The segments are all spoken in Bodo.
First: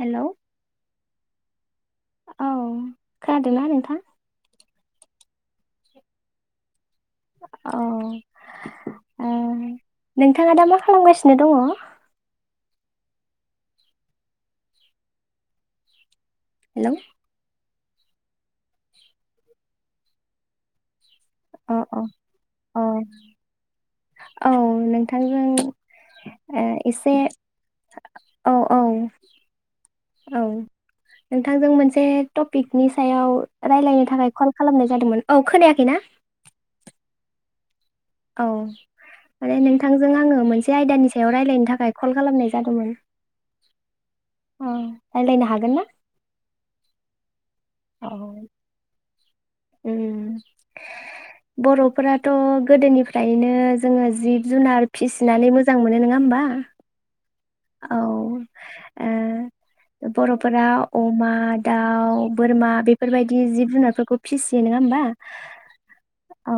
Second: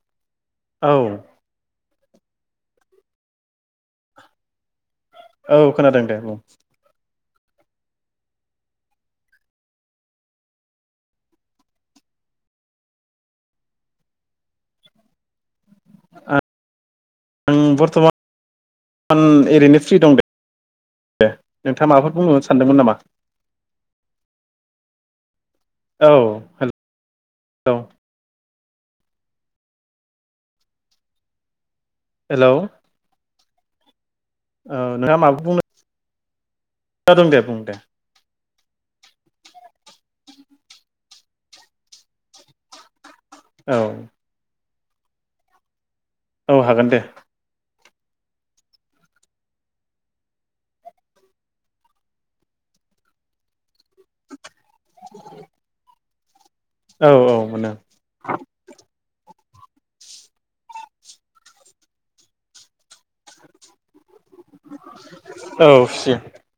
हेलौ औ औ खोनादोंना नोंथां औ खोनादों दे बुं औ ओ नोंथाङा दा मा खालामगासिनो दङ आ हेल' उम बर्थ'मान ओरैनो फ्रि दं दे अ नोंथाङा अ माबाफोर बुंनो सानदोंमोन औ नामा औ नोंथांजों औ हेलौ एसे औ औ औ नोंथांजों मोनसे हेलौ टपिकनि सायाव रायज्लायनो थाखाय कल औ खालामनाय नोंहा जादोंमोन औ माबा बुंनो खोनायाखै ना दं दे बुं दे औ माने नोंथांजों आङो मोनसे आयदानि सायाव रायजलायनो थाखाय कल खालामनाय जादोंमोन। औ रायज्लायनो हागोन ना? औ हागोन दे औ ओम बर'फोराथ' गोदोनिफ्रायनो जोङो जि जुनार फिसिनानै मोजां मोनो नङा होम्बा आ औ औ मोनो औ ए बर'फोरा अमा, दाउ, बोरमा बेफोरबायदि जिब जुनारफोरखौ फिसियो नङा होमबा औ फिसियो औ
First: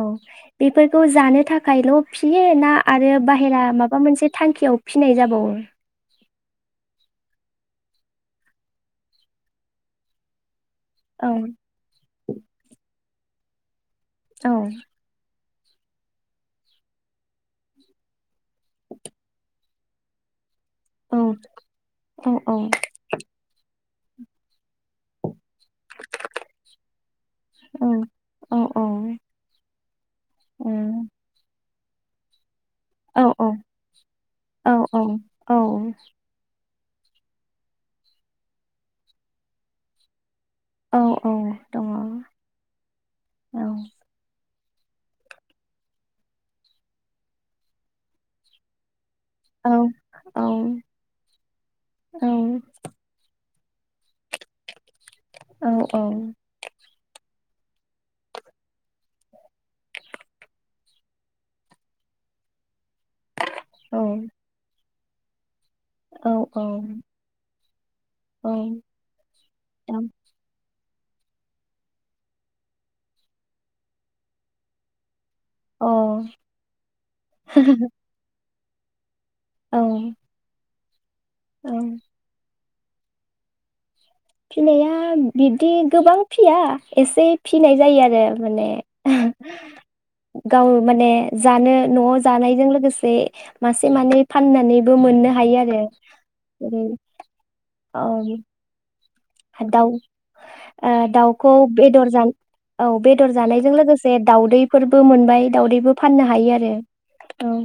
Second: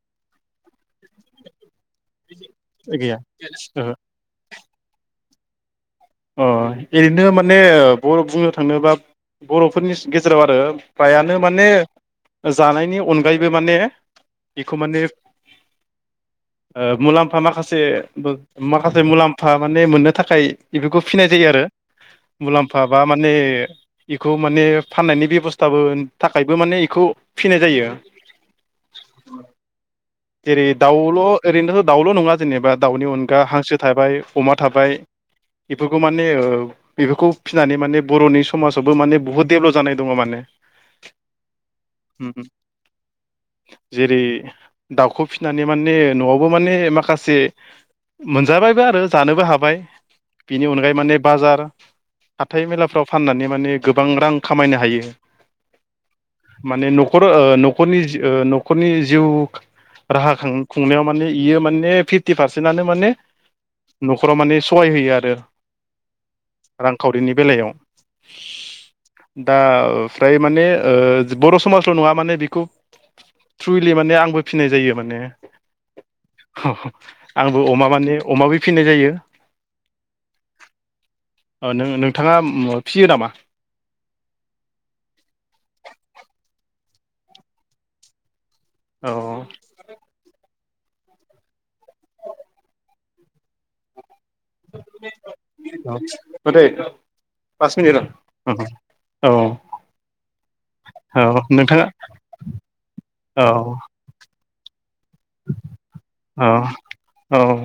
फोरखौ जानो थाखायल' फिसियो ना आरो गैया बाहेरा ओहो। माबा मोनसे थांखियाव फिनाय जाबावो? [unintelligible] अ ओरैनो माने ओ बर' बुंनो थाङोनोबा बर'फोरनि गेज-गेजेराव आरो औ फ्रायानो माने जानायनि अन गायैबो माने औ बेखौ माने ओ मुलाम्फा माखासेबो माखासे मुलाम्फा माने मोननो थाखाय बेफोरखौ औ फिनाय जायो आरो औ औ मुलाम्फा बा माने बेखौ माने फाननायनि बेबस थाबो थाखायबो माने बेखौ फिनाय जायो औ औ जेरै उम दाउल' ओरैनो दाउल' नङा जेनेबा दाउनि औ अनगा औ हांसो थाबाय अमा औ थाबाय औ इफोखौ माने ओ औ बेफोरखौ फिनानै माने बर'नि समाजावबो माने बुहुत दडेभलप जानाय दङ माने औ दङ ओम औ जेरै दाउखौ फिसिनानै माने न'आवबो माने माखासे मोनजाबायबो आरो जानोबो औ हाबाय औ बिनि माने बाजार हाथाइ मेलाफ्राव फानना माने माने गोबां रां खामायनो हायो। औ माने न'खर ओ नख खरनि ओ न'खरनि जिउ राहा खां-खुंनायाव माने इयो माने फिफ्टि पारसेन्टनो माने। न'खराव माने सहाय होयो। [unintelligible] रांखावरिनि बेलायाव दा फ्राय माने ओ बर' समाजल' नङा माने बेखौ थ्रुलि माने आंबो फिनाय जायो माने आंबो अमा माने अमा बेब फिनाय जायो औ औ अ औ नोङो नोंथाङा फियो नामा? फिसिनाया बिब्दि गोबां फिया एसे फिसिनाय जायो आरो। माने औ गाव माने जानो नआव जानायजों लोगोसे मासे मानै फाननानैबो मोननो हायो आरो औ दे ओरैहाय पास मिनिट र' अ [inaudible] औ दाउ ओ औ दाउखौ नोंथाङा बेदर ओ बेदर औ जानायजों लोगोसे दाउदै बो मोनबाय दाउदैबो फाननो हायो औ आरो औ।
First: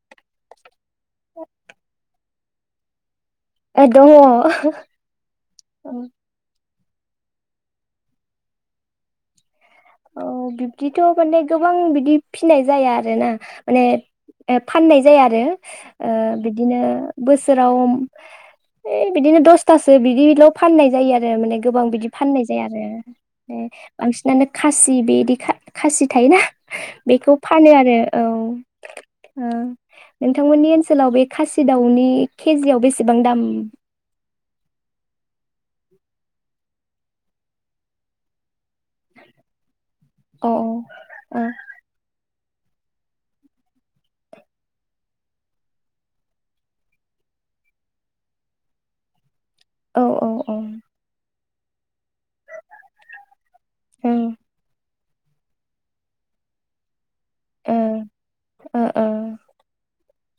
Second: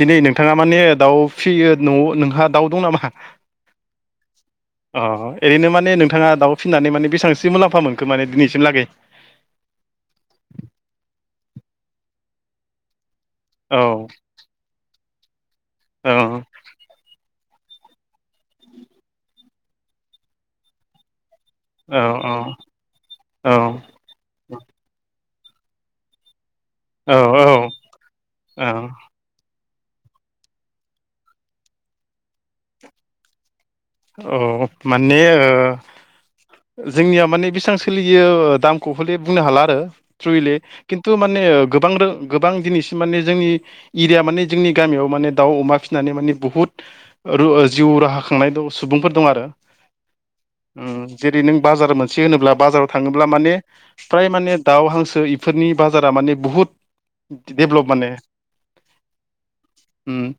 दिनै नोंथाङा माने दाउ फिसियो नआव नोंथाङा। दाउ दं नामा? औ दङ। फिननानै माने बेसेबांसो मुलाम्फा मोनखो माने दिनैसिम लागै। ओ बिब्दिथ माने गोबां बिदि फिनाय जाया आरो ना। औ माने फाननाय जाया आरो। ओ औ बिदिनो बोसोर बोसोराव ओइ बिदिनो दसथासो बिदिल फाननाय जायो आरो। आरो माने गोबां औ बिदि फाननाय जाया औ आरो बांसिनानो बेदि इदि खासि थायोना बेखौ औ फानो आरो औ नोंथांमोननि ओनसोलाव बे खासि दाउनि केजियाव बेसेबां दाम? औ माने ओ जोंनियाव माने बेसेबां सोलियो दाम खौ हले बुंनो हाला आरो अ औ खिन्थु माने गोबां रो [inaudible] गोबां दिनैसिम माने जोंनि एरिया माने जोंनि गामियाव माने दाउ अमा फिसिनानै माने बुहुत जिउ राहा खांनाय सुबुंफोर दं आरो। औ औ ओ नों बाजार मोनसे होनोब्ला बाजाराव थाङोब्ला माने ओ प्राय माने दाउ हांसो इफोरनि बाजारा माने बुहुत ओ डेभलप माने। ओ औ उम।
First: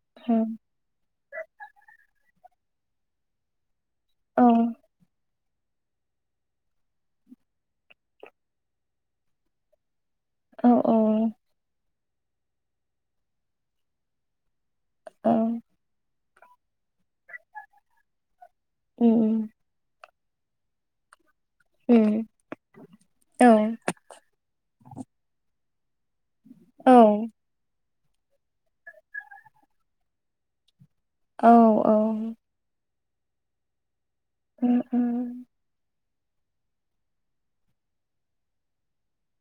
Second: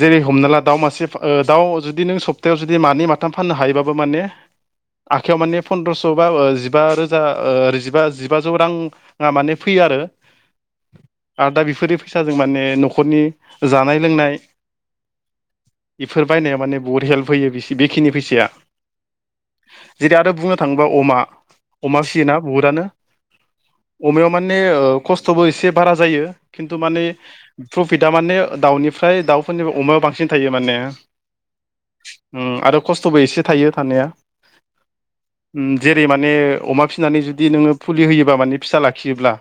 जेरै हमना ला दाउ मासे ओ दाउ सप्तायाव जुदि मानै माथाम फाननो हायो बो माने आखायाव माने पनन्द्रस' बा जिबा रोजा ओ जिबा जिबाजौ राङा माने फैयो आरो औ औ आरो दा बेफोरो फैसाजों माने न'खरनि जानाय लोंनाय औ फोर बायनाया माने बहुत हेल्प होयो बिसिखि बेखिनि फैसाया उम जुदि आरो बुंनो थाङोब्ला अमा अमा उम फिसियोना बुहुदानो औ अमायाव माने ओ खस्थ'बो एसे बारा जायो खिनथु औ माने प्रफिटआ माने ओ दाउनिफ्राय दाउफोरनिफ्राय अमाया बांसिन थायो माने औ उम आरो औ खस्थ'बो एसे थायो थानाया उम जे बे माने अमा फिसिनानै जुदि नोङो फुलि होयोबा माने फिसा लाखियोब्ला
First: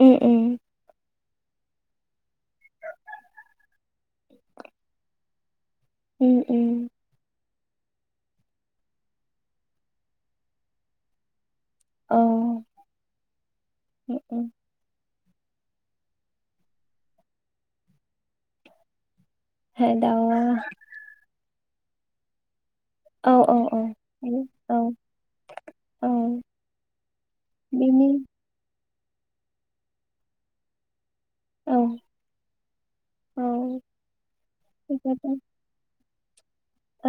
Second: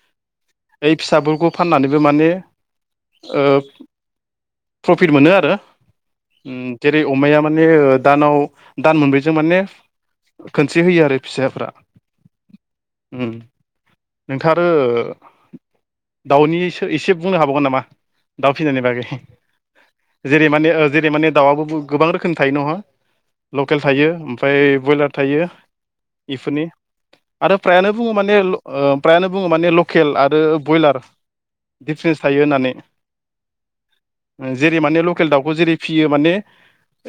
उम उम बे फिसाफोर बेखौ फाननानैबो माने ओ प्रफिट मोनो आरो उम उम अमाया माने दानाव दान मोनब्रैजों माने खनसे होयो आरो फिसाफ्रा उम उम औ नोंथाङा आरो दाउनि एस एसे बुंनो हाबावगोन नामा दाउ फिसिनायनि बागै दाउआ जेरै माने ओ जेरै माने दाउबो [unintelligible] गोबां रोखोम थायो नङा औ औ औ लकेल थायो औ ओमफ्राय बयलार थायो औ एफोरनि आरो फ्रायानो बिनि बुङो माने ल ओ फ्रायानो बुङो माने लकेल आरो बयलार औ औ दिफारेन्स थायो होननानै औ जेरै माने लकेल दाउखौ जेरै फियो माने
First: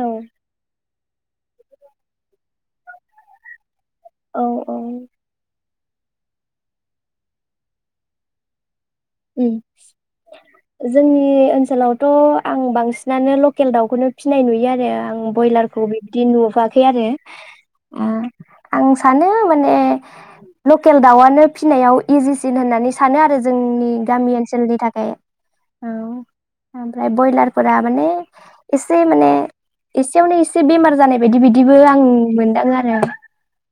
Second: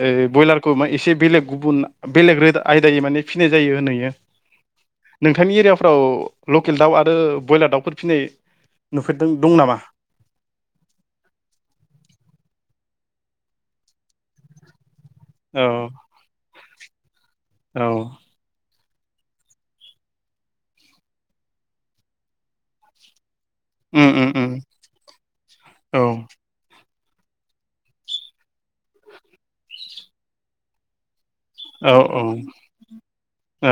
ओ बयलारखौ मान एसेब बेलेग गुबुन बेलेग रोद आयदायै माने फिनाय जायो होनहैयो औ औ नोंथांनि एरियायाव औऔ लकेल दाउ आरो बयलार दाउफोर फिनाय नुफेरदों ओं दं नामा जोंनि ओनसोलावथ' आं बांसिन नानो लकेल दाउखौनो फिनाय नुयो आरो आं बयलार औ खौ बिब्दि नुबा खै आरो औ ओ आं सानो माने लकेल दाउआनो फिसिनायाव इजिसिन होननानै सानो आरो जोंनि उम उम गामि उम ओनसोलनि थाखाय औ। ओमफ्राय ब्रयलारफोरा माने एसे माने एसेयावनो एसे बेमार जानाय बिदि बिदिबो औ आं औ मोनदाङो आरो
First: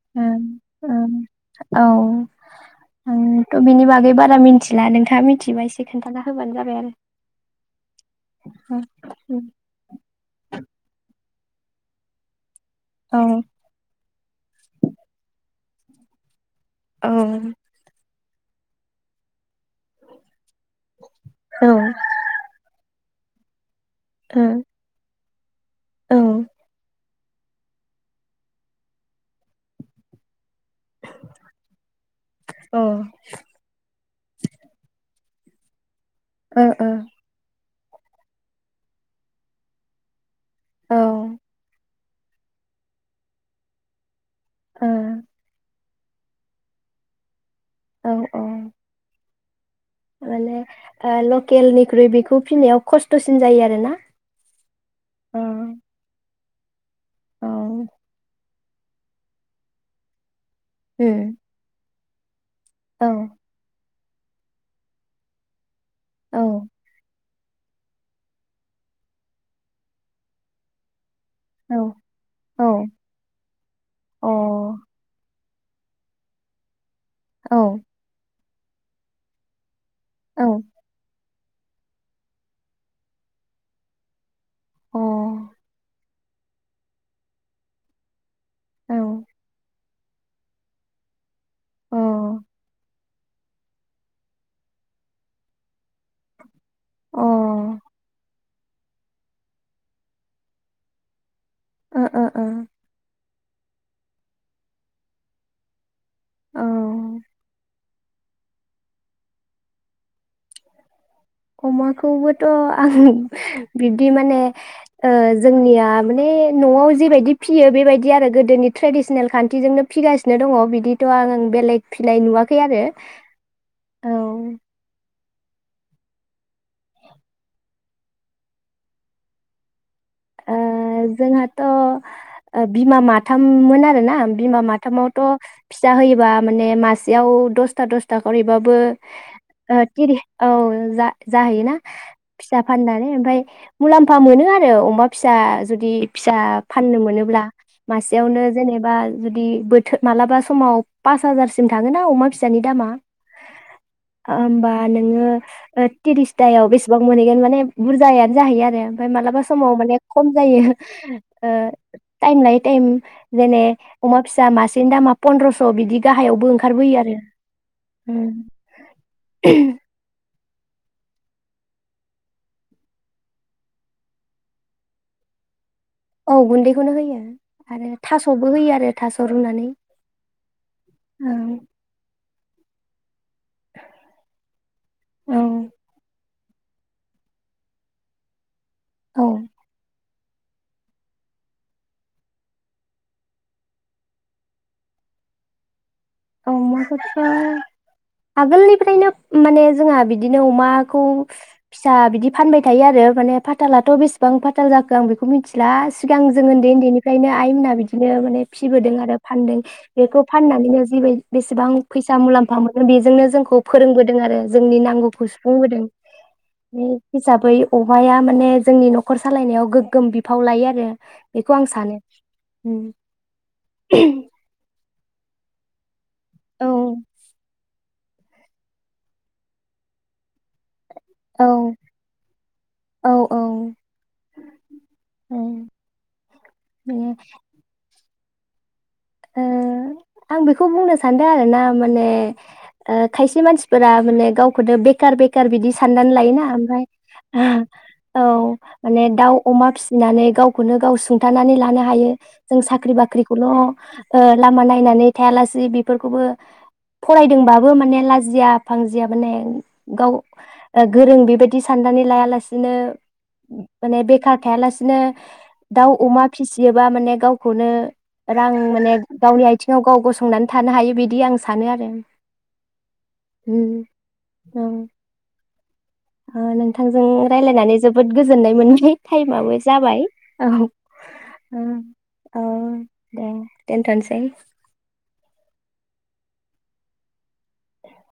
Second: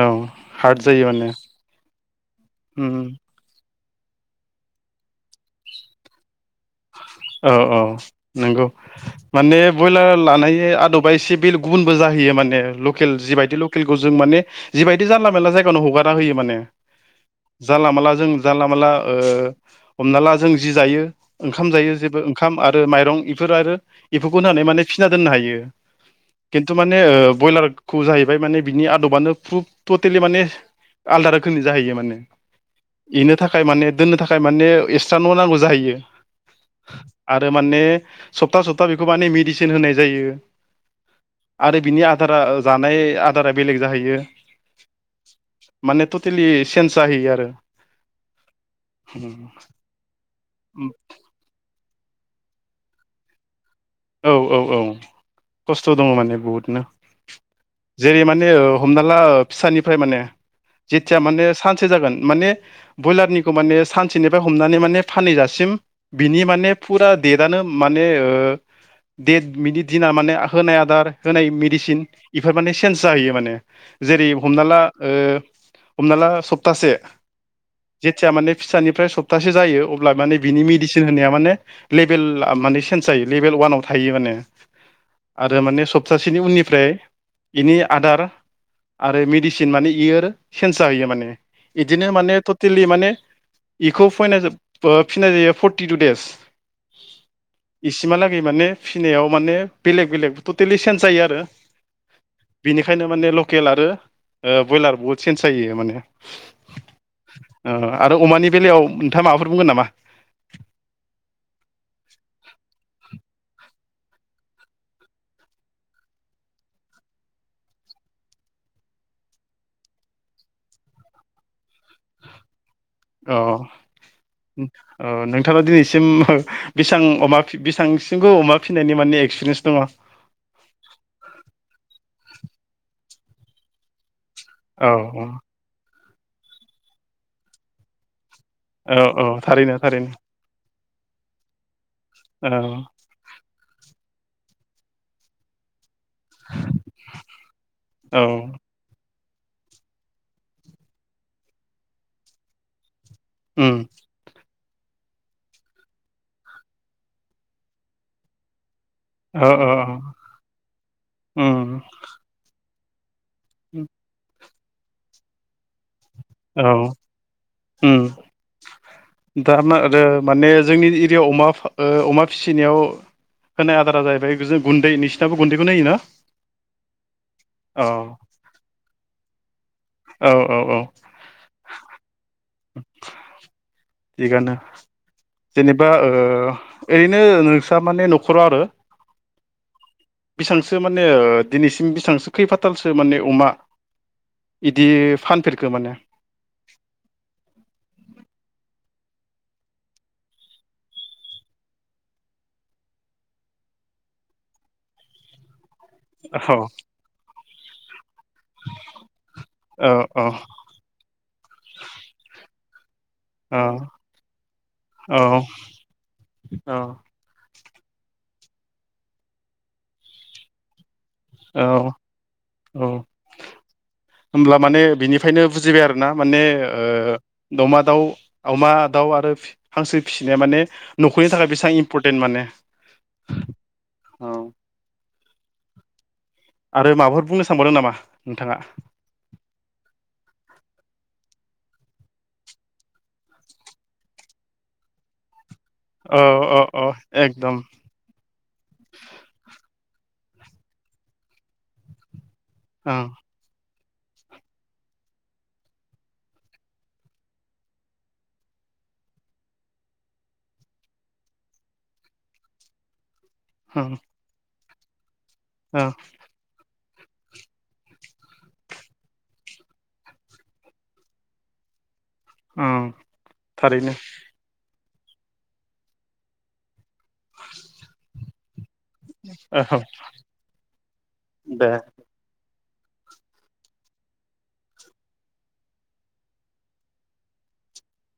औ उम हार्ड जायो माने उम औ उम आंथ' बिनि बागै बारा मिनथिला नोंथां [unintelligible] मिथियोबा एसे खोन्थाना होबानो जाबाय आरो औ औ नंगौ औ माने बयलार लानाय आदबा एसे बेल गुबुनबो जाहैयो माने लकेल औ जिबायदि लकेलखौ जों माने जिबायदि जानला मोनला जाय [unintelligible] हगारना होयो माने। औ अ जानला माला जों जानला-मानला ओ हमना ला जों जि जायो ओ ओंखाम जायो जेबो ओंखाम आरो माइरं बेफोर आरो बेफोरखौ होनानै माने फिना दोननो हायो। खिन्थु माने ओ बयलारखौ जाहैबाय माने बिनि आदबानो फ्रुफ टटेलि माने आलदा रोखोमनि जाहैयो माने औ एनो थाखाय माने दोननो थाखाय माने एस [unintelligible] न' नांगौ जाहैयो। आरो माने सप्ता-सप्ता बेखौ माने मिदिसिन होनाय जायो। आरो बिनि आदारा जानाय आदारा बेलेग जाहैयो। ओ। माने टटेलि चेन्ज जाहैयो आरो। औ औ। [inaudible] माने ओ लक खेलनिख्रुइ बेखौ फिनायाव खस्थ'सिन जायो आरो ना? औ औ औ खस्थ' दङ माने औ जेरै माने हमना ला फिसानिफ्राय माने जेथिया उम माने सानसे जागोन माने औ ब्रयलारनिखौ माने सान थिनिफ्राय हमनानै माने फानैहैजासिम बिनि औ माने फुरा देटानो माने ओ देट बिनि दिना माने होनाय आदार होनाय औ मेडिसिन इफोर माने औ चेन्ज जाहैयो माने जेरै अ औ हमना ला ओ हमना ला सप्तासे जितिया माने फिसानिफ्राय सप्तासे जायो अ ब्ला माने बिनि मेडिसिन होनाया माने लेभेला माने चेन्ज जायो लेभेल वानाव थायो माने आरो माने स प्तासेनि उननिफ्राय बेनि आदार अ आरो मेडिसिन मानि इयो सेन्ज जाहोयो मान ओ बिदिनो माने टटेलि माने बेखौ [unintelligible] ओ फिसिनाय जायो फर्टि टु देस ओ इसिमहालागै माने फिसिनायाव माने बेलेग बेलेग टटेलि चन्ज जायो आरो ओ बेनिखायनो माने केल आरो ब्रयलार बुहुत चेन्ज जायो माने औ आरो अमानि बेलायाव नोंथाङा माबाफोर बुंगोन नामा? अमाखौबोथ' आं बिब्दि माने ओ जोंनिया माने न'आव जेबायदि फियो बेबायदि आरो गोदोनि ट्रेडिसनेल खान्थिजोंनो फिगासिनो दङ बिदिथ' आं बेलेग फिनाय नुवाखै आरो। अ औ ओ नोंथाङा दिनैसिम बेबां बेसेबांसिमखौ अमा फिनायनि माने एक्सपिरिेन्स दङ? ओ जोंहाथ' ओ बिमा माथाममोन आरो ना बिमा माथामावथ' औ फिसा होयो बा माने मासेयाव दसथा दसथा करैबाबो औ औ थारैनो ओ थारैनो थिरि औ जा जाहैयोना औ फिसा फाननानै ओमफ्राय मुलाम फा मोनो आरो अमा फिसा जुदि फिसा फाननो मोनोब्ला औ मासेयावनो जेनेबा जुदि बोथोर मालाबा समाव पास हाजारसिम थाङोन ना अमा फिसानि दामा उम होमबा नोङो त्रिसतायाव बेसेबां मोनहैगोन माने बुरजायानो जाहैयो आरो ओमफ्राय औ मालाबा औ समाव औ माने खम ए ओ उम टाइम लायो टाइम जेने अमा फिसा मासे सिनि दामा पन्द्रस' बिदि गाहायावबो औ ओंखारबोयो आरो ओम उम दानो आरो माने जोंनि एरियायाव अमा फा ओ अमा फिसिनायाव होनाय आदारा जाहैबाय गुन्दै नोंसिनाबो गुन्दैखौनो होयो ना? औ गुन्दैखौनो होयो आरो थास'बो होयो आरो थास' रुनानै औ औ औ [unintelligible] थिगानो औ जेनेबा ओ ओरैनो नोंस्रा माने न'खराव आरो औ बेसांसो माने दिनैसिम बेसेबांसो खैफाथालसो माने अमा इदि फानफेरखो माने अमाखौथ' आगोलनिफ्रायनो माने जोंहा बिदिनो अमाखौ फिसा बिदि फानबाय थायो आरो माने फाथालाथ' बेसेबां फाथाल जाखो आं बेखौ मिथि ला सिगां जों औ उन्दै उन्दैनिफ्रायनो आइमोनहा बिदि बिदिनो माने फिबोदों आरो फानदों औ बेखौ औ फाननानैनो बेसेबां फैसा मुलाम्फा मोनो बेजोंनो औ जोंखौ फोरोंबोदों आरो जोंनि नांगौखौ औ सुफुंबोदों औ बे हिसाब बै अमाया माने जोंनि न'खर सालायनायाव गोग्गोम बिफाव लायो आरो बेखौ औ आं सानो औ होनब्ला माने बिनिफ्रायनो बुजिबाय आरो ना माने औ ओ दउमा दाउ अमा दाउ आरो हांसो फिसिनाया माने न'खरनि औ थाखाय बेसेबां इम्परटेन्ट माने औ औ औ औ आरो माने माबाफोर बुंनो सानबावदों नामा? नोंथाङा ओ आं बेखौ बुंनो सानदों आरो ना माने ओ खायसे मानसिफोरा माने गावखौनो बेखार बेखार खार बिदि साननानै औ लायोना औ ओमफ्राय औ एकदम औ माने दाउ अमा फि नानै गावखौनो गाव सुंथानानै लानो हायो जों साख्रि ओं बाख्रिखौल' ओ लामा नायनानै थायालासे बेफोरखौबो फरायदोंबाबो माने लाजिया फांजिया माने गाव गोरों बेबायदि साननानै लायालासेनो ओं माने बेखार थाया लासे बिदिनो दाउ ओं अमा फिसियो बा माने गावखौनो रां माने गावनि आइथिङाव गाव गसंनानै थानो हायो बिदि आं सानो आरो। उम उम थारैनो। औ ओ नोंथांजों रायलायनानै जोबोद गोजोननाय मोन [unintelligible] टाइमाबो औ जाबाय औ ओ दे औ। दे दोनथ'नोसै। [unintelligible]